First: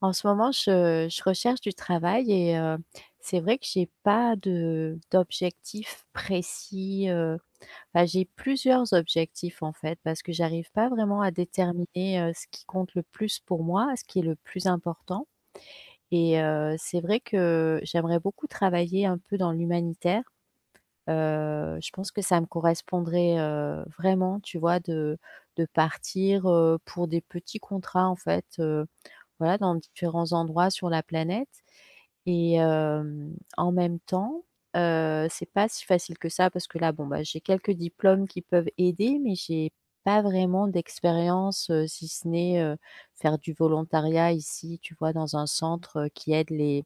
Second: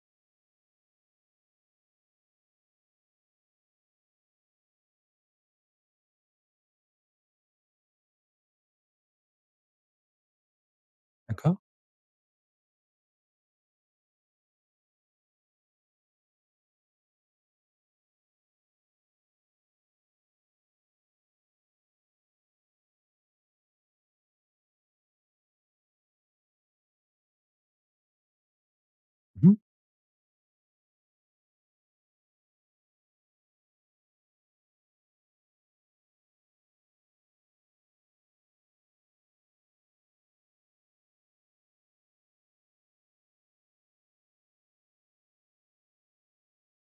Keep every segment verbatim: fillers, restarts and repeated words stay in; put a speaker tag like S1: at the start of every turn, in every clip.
S1: En ce moment, je je recherche du travail et heu, c'est vrai que j'ai pas de d'objectif précis, heu, enfin, j'ai plusieurs objectifs, en fait, parce que j'arrive pas vraiment à
S2: D'accord.
S1: déterminer, heu, ce qui compte le plus pour moi, ce qui est le plus important et heu, c'est vrai que j'aimerais beaucoup travailler un peu dans l'humanitaire. Heu, je pense que ça me correspondrait, heu, vraiment, tu vois, de de partir, heu, pour des petits contrats, en fait, heu
S2: Mmh.
S1: voilà, dans différents endroits sur la planète et hem, en même temps, heu, c'est pas si facile que ça parce que là, bon, bah, j'ai quelques diplômes qui peuvent aider, mais j'ai pas vraiment d'expérience, heu, si ce n'est, heu, faire du volontariat ici, tu vois? Dans un centre, heu, qui aide les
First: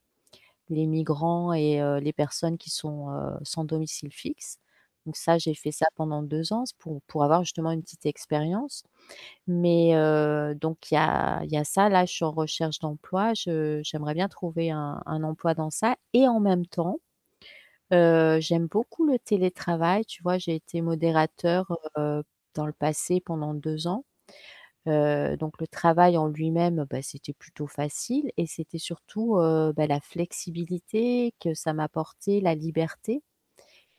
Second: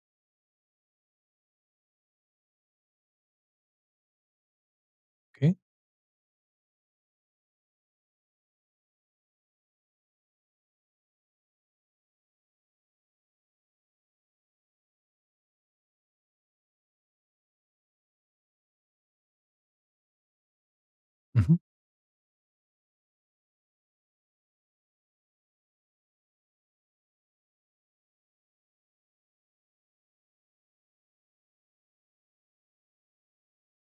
S1: les migrants et heu, les personnes qui sont, heu, sans domicile fixe. Donc ça, j'ai
S2: OK.
S1: fait ça pendant deux ans, c'est pour pour avoir justement une petite expérience. Mais heu, donc il y a il y a ça, là, je suis en recherche d'emploi, je j'aimerais bien trouver un un emploi dans ça et en même temps, heu, j'aime beaucoup le télétravail, tu vois? J'ai été
S2: Mmh mh.
S1: modérateur, heu, dans le passé pendant deux ans, heu, donc le travail en lui-même, bah, c'était plutôt facile et c'était surtout, heu, bah, la flexibilité que ça m'apportait, la liberté.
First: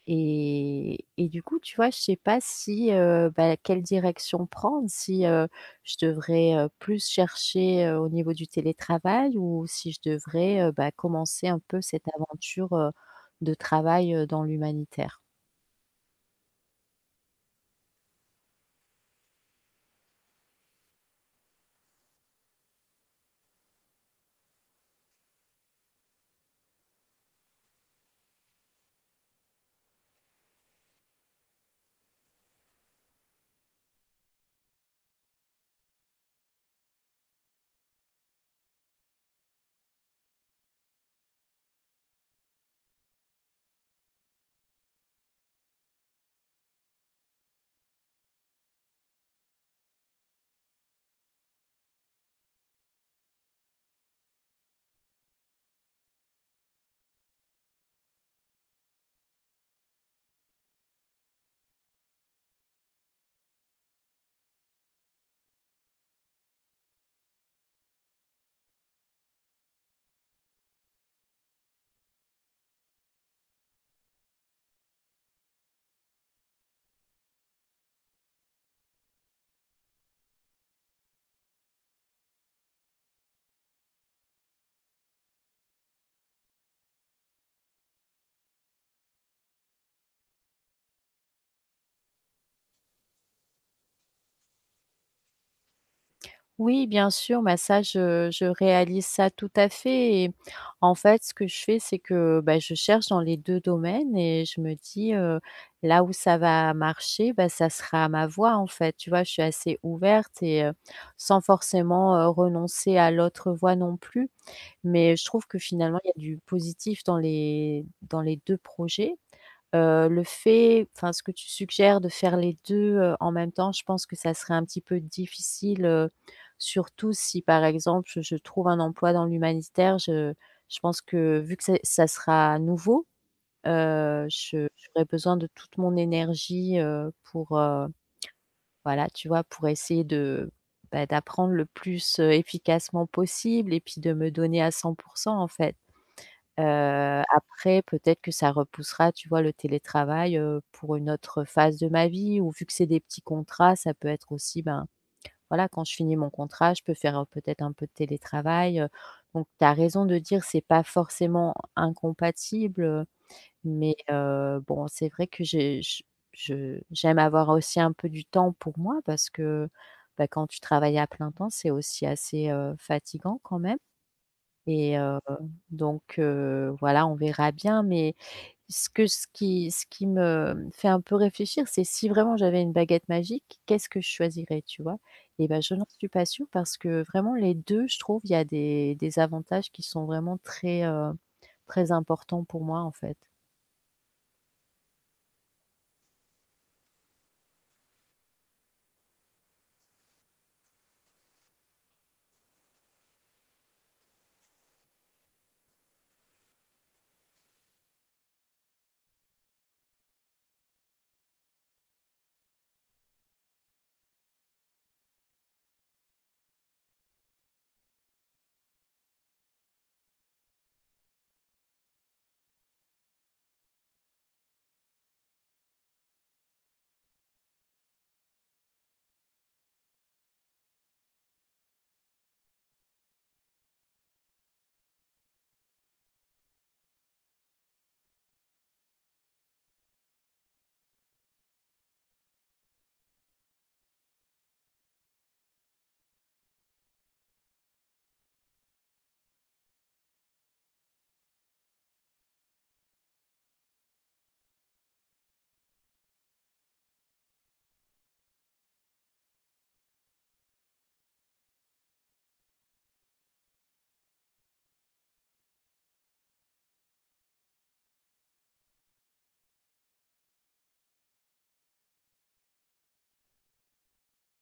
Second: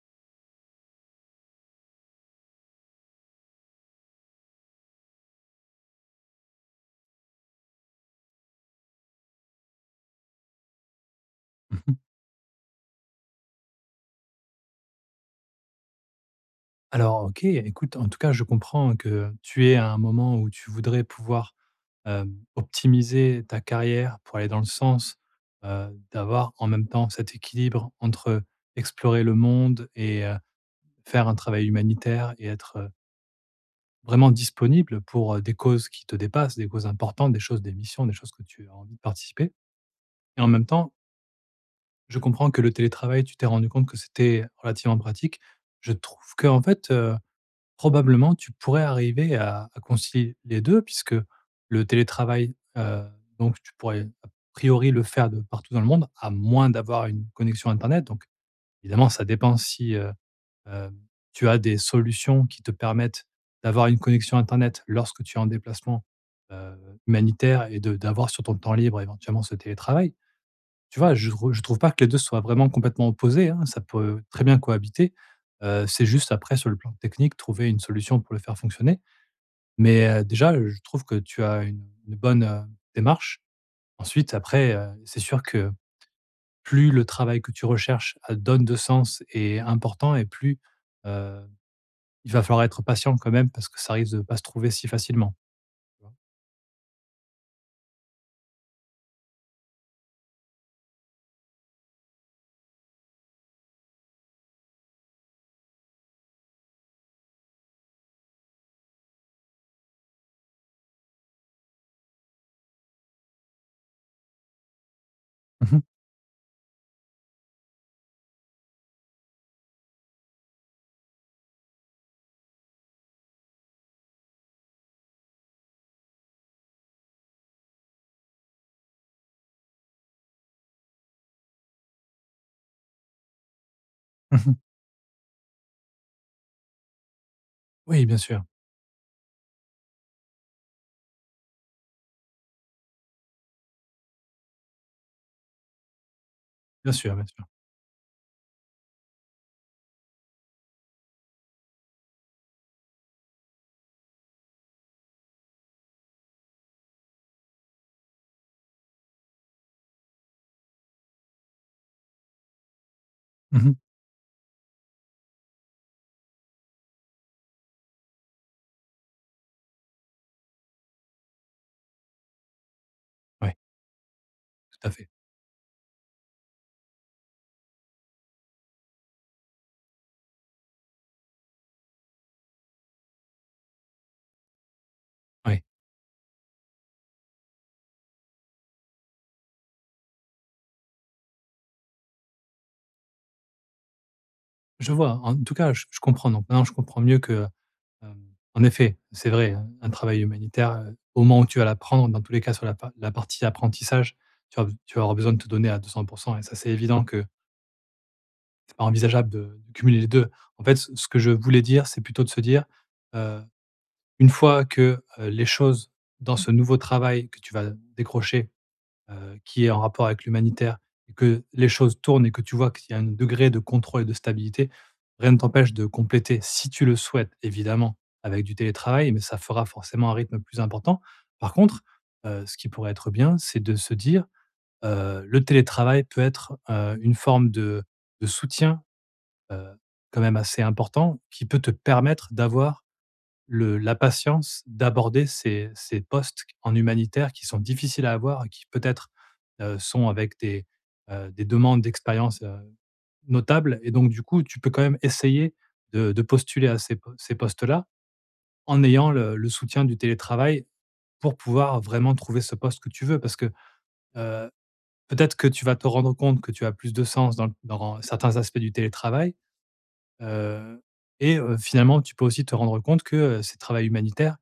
S1: Et et du coup, tu vois, je sais pas si, heu, bah, quelle direction prendre, si, heu, je devrais, heu, plus chercher, heu, au niveau du télétravail ou si je devrais, heu, bah, commencer un peu
S2: Mmh.
S1: cette aventure, heu, de travail, heu, dans l'humanitaire?
S2: Alors, OK, écoute, en tout cas, je comprends que tu es à un moment où tu voudrais pouvoir, hem, optimiser ta carrière pour aller dans le sens, heu, d'avoir en même temps cet équilibre entre explorer le monde et heu, faire un travail humanitaire et être, heu, vraiment disponible pour, heu, des causes qui te dépassent, des causes importantes, des choses, des missions, des choses que tu as envie de participer et en même temps, je comprends que le télétravail, tu t'es rendu compte que c'était relativement pratique. Je trouve que en fait, probablement, tu pourrais arriver à à concilier les deux, puisque le télétravail, heu, donc tu pourrais a priori le faire de partout dans le monde, à moins d'avoir une connexion internet. Donc évidemment, ça dépend si, heu, hem, tu as des solutions qui te permettent d'avoir une connexion internet lorsque tu es en déplacement, heu, humanitaire et de d'avoir sur ton temps libre éventuellement ce télétravail. Tu vois? Je re trouve pas que les deux soient vraiment complètement opposés, hein, ça peut très bien cohabiter. Heu, c'est juste après sur le plan technique, trouver une solution pour le faire fonctionner. Mais, heu, déjà, je trouve que tu as une une bonne, heu, démarche. Ensuite, après, heu, c'est sûr que plus le travail que tu recherches, heu, donne de sens et est important et plus, il va falloir être patient quand même parce que ça risque de pas se trouver si facilement. Tu vois?
S1: Oui, bien sûr, bah, ça je je réalise ça tout à fait et en fait, ce que je fais, c'est que, bah, je cherche dans les deux domaines et je me dis, heu: «Là où ça va marcher, bah, ça sera ma voie», en fait, tu vois? Je suis assez ouverte et heu, sans forcément, heu, renoncer à l'autre voie non plus. Mais je trouve que
S2: Mmh mh.
S1: finalement, il y a du positif dans les dans les deux projets. Heu, le fait enfin, ce que tu suggères de faire les deux heu, en même temps, je pense que ça serait un petit peu difficile, heu, surtout si, par exemple, je je trouve un emploi dans l'humanitaire. Je je pense que vu que c'est ça sera nouveau, heu,
S2: Mmh mh.
S1: je j'aurai besoin de toute mon énergie, heu, pour, heu,
S2: Oui, bien sûr,
S1: voilà, tu vois, pour essayer de, bah, d'apprendre le plus, heu, efficacement possible et puis de me donner à cent pour cent en fait. Heu,
S2: bien sûr, bien sûr.
S1: Après peut-être que ça repoussera, tu vois, le télétravail, heu, pour une autre phase de ma vie ou vu que c'est des petits contrats, ça peut être aussi, ben, voilà, quand je finis mon contrat, je peux faire, heu, peut-être un peu de télétravail, heu, donc tu as raison de dire c'est pas forcément incompatible, heu,
S2: Mmh mh.
S1: mais heu, bon, c'est vrai que j'ai je je j'aime avoir aussi un peu du temps pour moi parce que, bah, quand tu travailles à plein temps, c'est aussi assez, heu, fatigant
S2: Ouais,
S1: quand même.
S2: tout à
S1: Et
S2: fait.
S1: heu, donc heu, voilà, on verra bien, mais ce que ce qui ce qui me fait un peu réfléchir, c'est si vraiment j'avais une baguette magique, qu'est-ce que je choisirais, tu vois? Et
S2: Oui.
S1: ben, je n'en suis pas sûre parce que vraiment les deux, je trouve, il y a des des avantages qui sont vraiment très, heu, très importants pour moi, en fait.
S2: Je vois. En tout cas, je je comprends donc maintenant je comprends mieux que Hem, en effet, c'est vrai, hein, un travail humanitaire, heu, au moment où tu vas l'apprendre, dans tous les cas sur la pa la partie apprentissage, tu vas tu vas avoir besoin de te donner à deux cents pour cent. Et ça, c'est évident que c'est pas envisageable de de cumuler les deux. En fait, ce ce que je voulais dire, c'est plutôt de se dire, heu, une fois que, heu, les choses dans ce nouveau travail que tu vas décrocher heu, qui est en rapport avec l'humanitaire et que les choses tournent et que tu vois qu'il y a un degré de contrôle et de stabilité, rien ne t'empêche de compléter, si tu le souhaites évidemment, avec du télétravail, mais ça fera forcément un rythme plus important. Par contre, heu, ce qui pourrait être bien, c'est de se dire, heu, le télétravail peut être, heu, une forme de de soutien, heu, quand même assez important qui peut te permettre d'avoir le la patience d'aborder ces ces postes en humanitaire qui sont difficiles à avoir et qui peut-être, heu, sont avec des, heu, des demandes d'expérience, heu, notables et donc du coup, tu peux quand même essayer de de postuler à ces po ces postes-là en ayant le le soutien du télétravail pour pouvoir vraiment trouver ce poste que tu veux. Parce que, heu, peut-être que tu vas te rendre compte que tu as plus de sens dans le- dans certains aspects du télétravail, heu et heu, finalement, tu peux aussi te rendre compte que, heu, ces travails humanitaires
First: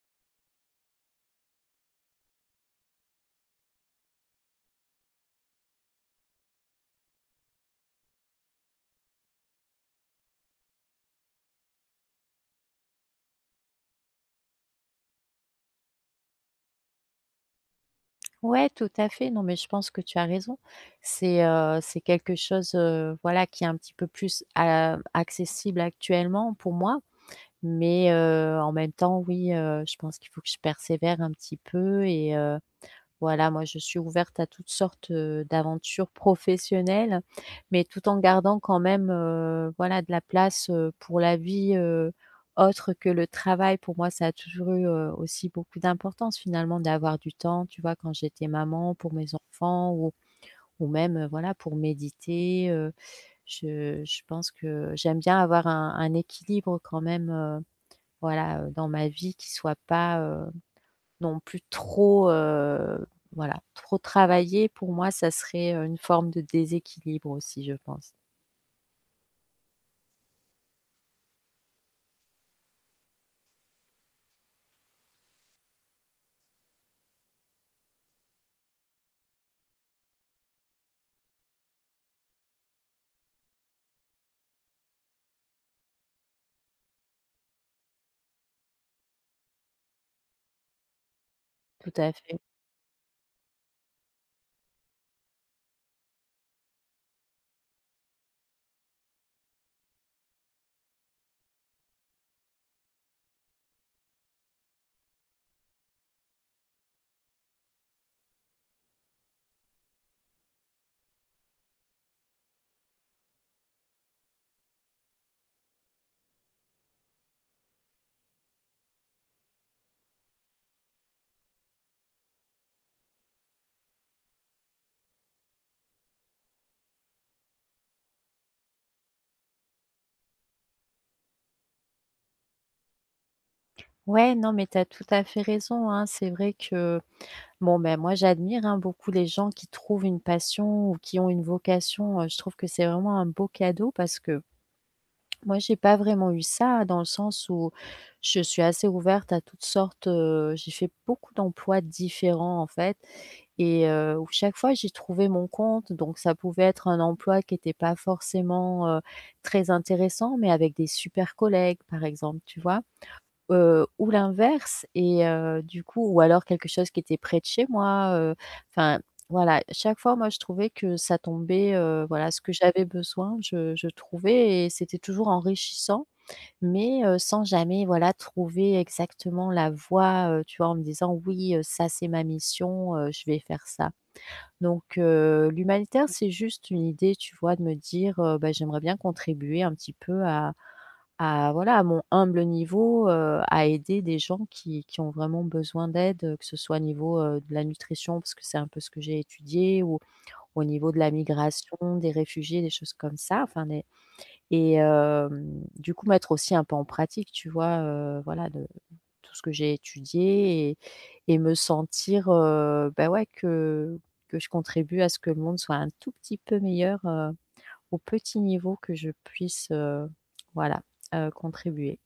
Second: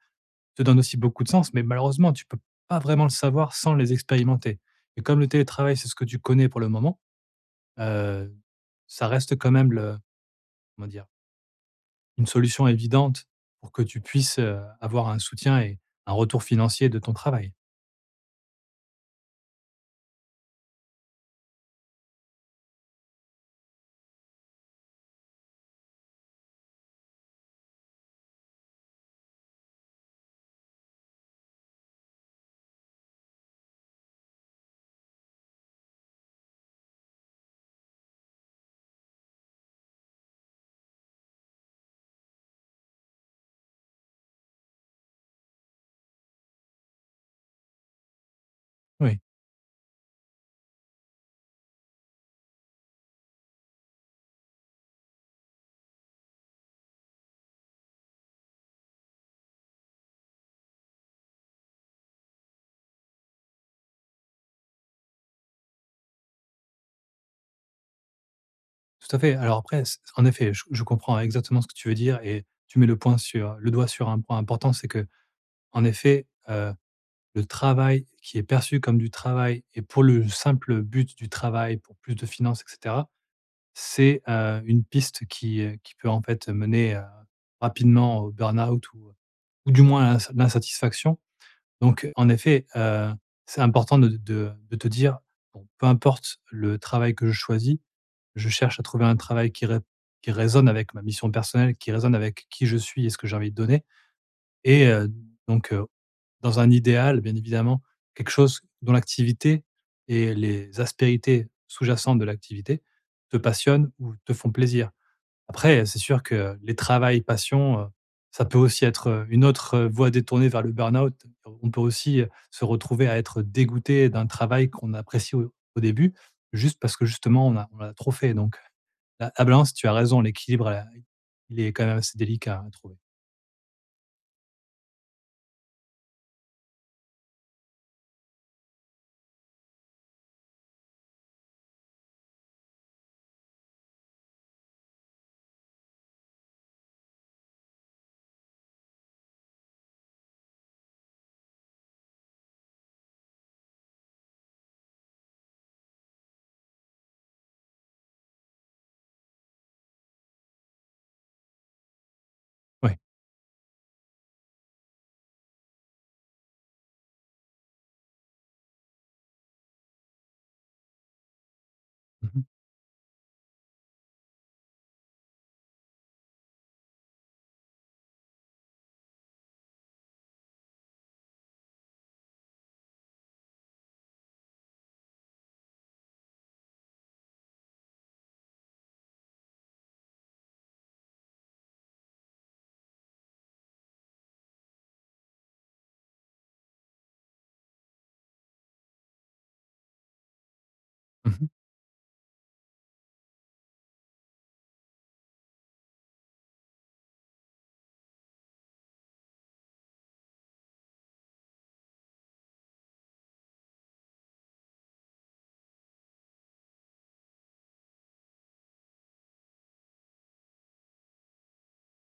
S2: te donne aussi beaucoup de sens, mais malheureusement, tu peux pas vraiment le savoir sans les expérimenter. Et comme le télétravail, c'est ce que tu connais pour le moment, heu, ça reste quand même. Le Comment dire? Une solution évidente pour que tu puisses, heu, avoir un soutien et un retour financier de ton travail.
S1: Ouais, tout à fait, non, mais je pense que tu as raison. C'est, heu, c'est quelque chose, heu, voilà, qui est un petit peu plus a accessible actuellement pour moi. Mais heu, en même temps, oui, heu, je pense qu'il faut que je persévère un petit peu et heu, voilà, moi, je suis ouverte à toutes sortes, heu, d'aventures professionnelles, mais tout en gardant quand même, heu, voilà, de la place, heu, pour la vie, heu, autre que le travail. Pour moi, ça a toujours eu, heu, aussi beaucoup d'importance finalement d'avoir du temps, tu vois? Quand j'étais maman, pour
S2: Oui,
S1: mes enfants ou ou même, heu, voilà, pour méditer, heu, je je pense que j'aime bien avoir un un équilibre quand même, heu voilà, heu, dans ma vie qui soit pas, heu, non plus trop, heu, voilà, trop travaillée pour moi ça serait, heu, une forme de déséquilibre aussi je pense.
S2: tout à fait. Alors après, c en effet, je je comprends exactement ce que tu veux dire et tu mets le point sur le doigt sur un point important, c'est que, en effet, heu, le travail qui est perçu comme du travail et pour le simple but du travail, pour plus de finances et cetera. C'est, heu, une piste qui, heu, qui peut en fait mener, heu, rapidement au burn-out ou ou du moins à l'ins l'insatisfaction.
S1: Tout
S2: Donc
S1: à
S2: en
S1: fait.
S2: effet, heu, c'est important de de de te dire: «Bon, peu importe le travail que je choisis, je cherche à trouver un travail qui ré qui résonne avec ma mission personnelle, qui résonne avec qui je suis et ce que j'ai envie de donner» et heu, donc heu, dans un idéal, bien évidemment, quelque chose dont l'activité et les aspérités sous-jacentes de l'activité te passionnent ou te font plaisir. Après, c'est sûr que les travail passion, heu, ça peut aussi être, heu, une autre, heu, voie détournée vers le burn-out. On peut aussi, heu, se retrouver à être dégoûté d'un travail qu'on apprécie au au début, juste parce que justement on a on a trop fait donc la la balance, tu as raison, l'équilibre, heu, il est quand même assez délicat à trouver.
S1: Ouais, non mais tu as tout à fait raison, hein. C'est vrai que bon, ben, moi j'admire, hein, beaucoup les gens qui trouvent une passion ou qui ont une vocation, heu, je trouve que c'est vraiment un beau cadeau parce que moi j'ai pas vraiment eu ça dans le sens où je suis assez ouverte à toutes sortes, heu, j'ai fait beaucoup d'emplois différents en fait et heu, où chaque fois j'ai trouvé mon compte, donc ça pouvait être un emploi qui était pas forcément, heu, très intéressant, mais avec des super collègues, par exemple, tu vois?
S2: Oui.
S1: Heu, ou l'inverse et heu, du coup ou alors quelque chose qui était près de chez moi, heu, enfin, voilà, chaque fois, moi, je trouvais que ça tombait, heu,
S2: Mmh
S1: voilà, ce
S2: mh.
S1: que j'avais besoin, je je trouvais et c'était toujours enrichissant, mais heu, sans jamais, voilà, trouver exactement la voie, heu, tu vois? En me disant: «Oui, heu, ça, c'est ma mission, heu, je vais faire ça». Donc heu, l'humanitaire, c'est juste une idée, tu vois, de me dire, heu, bah, j'aimerais bien contribuer un petit peu à à voilà, à mon humble niveau, heu, à aider des gens qui qui ont vraiment besoin d'aide, heu, que ce soit au niveau, heu, de la nutrition parce que c'est un peu ce que j'ai étudié ou au niveau de la
S2: Mmh.
S1: migration, des réfugiés, des choses comme ça, enfin des et hem, du coup, mettre aussi un peu en pratique, tu vois, heu, voilà, de tout ce que j'ai étudié et et me sentir, heu, bah, ouais, que que je contribue à ce que le monde soit un tout petit peu meilleur, heu, au petit niveau que je puisse, heu, voilà, heu, contribuer.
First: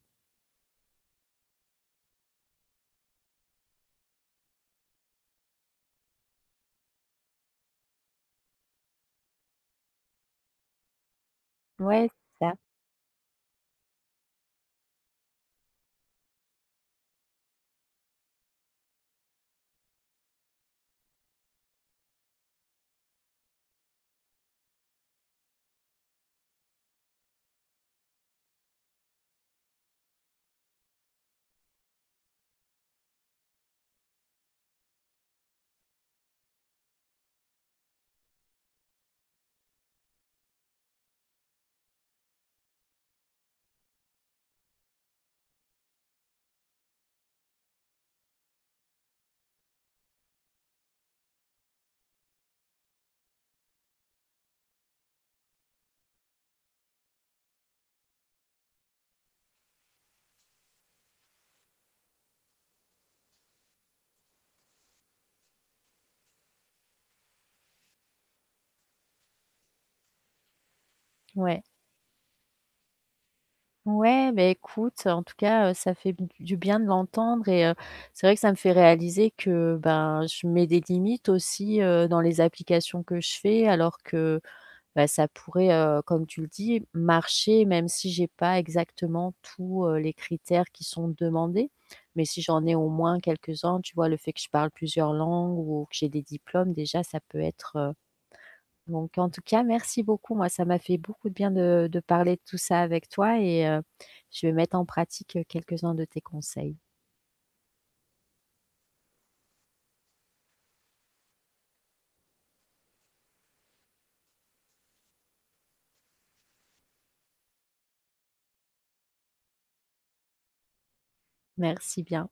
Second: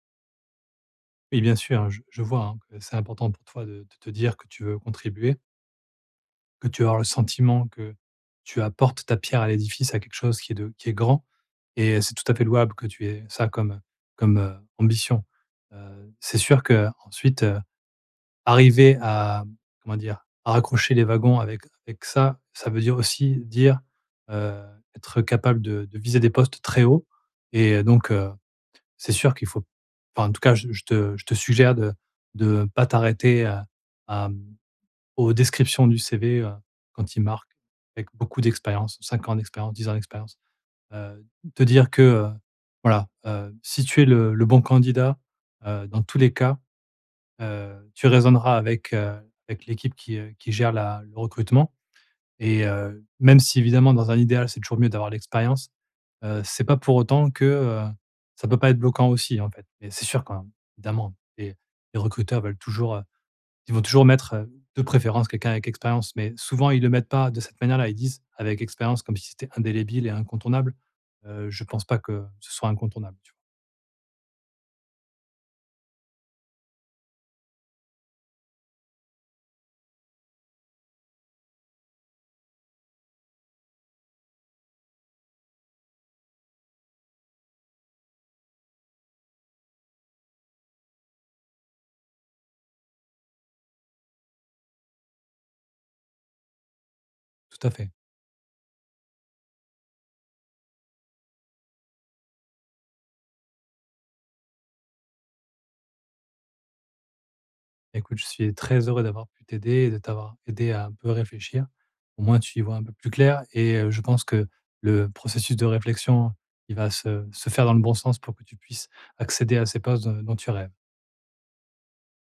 S2: Oui, bien sûr, je je vois, hein, que c'est important pour toi de de te dire que tu veux contribuer, que tu as le sentiment que tu apportes ta pierre à l'édifice, à quelque chose qui est de qui est grand. Et
S1: Ouais,
S2: c'est tout à fait
S1: c'est ça.
S2: louable que tu aies ça comme, comme, heu, ambition. Heu, c'est sûr qu'ensuite, heu, arriver à, comment dire? À raccrocher les wagons avec avec ça, ça veut dire aussi dire, heu, être capable de de viser des postes très hauts et donc heu, c'est sûr qu'il faut enfin, en tout cas, je je te je te suggère de de pas t'arrêter à à, mmh, aux descriptions du C V, heu, quand il marque avec beaucoup d'expérience, cinq ans d'expérience, dix ans d'expérience. Heu, te dire que, heu, voilà, heu, si tu es le le bon candidat, heu, dans tous les cas, heu, tu raisonneras avec, heu, avec l'équipe qui, heu, qui gère la le recrutement et heu, même si évidemment dans un idéal, c'est toujours mieux d'avoir l'expérience, heu, c'est pas pour autant que, heu, ça peut pas être bloquant aussi, en fait. Mais c'est sûr quand même, évidemment, les les recruteurs veulent toujours, euh, ils vont toujours mettre, heu, de préférence quelqu'un avec expérience, mais souvent ils le mettent pas de cette manière-là. Ils disent: «Avec expérience», comme si c'était indélébile et incontournable. Heu,
S1: Ouais.
S2: je pense pas que ce soit incontournable, tu
S1: Ouais, beh, écoute, en tout cas, heu, ça fait b du bien de l'entendre et heu, c'est vrai que ça me fait réaliser que, ben, je mets des limites aussi, heu, dans les applications que je fais alors que bah, ça pourrait, heu, comme tu le dis, marcher même si j'ai pas exactement tous, heu, les critères qui sont demandés. Mais si j'en ai au moins quelques-uns, tu vois, le fait que je parle plusieurs langues ou que j'ai des diplômes, déjà, ça peut
S2: vois? Tout à
S1: être,
S2: fait.
S1: heu donc en tout cas, merci beaucoup. Moi, ça m'a fait beaucoup de bien de de parler de tout ça avec toi et heu, je vais mettre en pratique, heu, quelques-uns de tes conseils.
S2: Écoute, je suis très heureux d'avoir pu t'aider et de t'avoir aidé à un peu réfléchir. Au moins, tu y vois un peu plus clair et heu, je pense que le processus de réflexion, il va se se faire dans le bon sens pour que tu puisses accéder à ces postes, heu, dont tu rêves.
S1: Merci bien.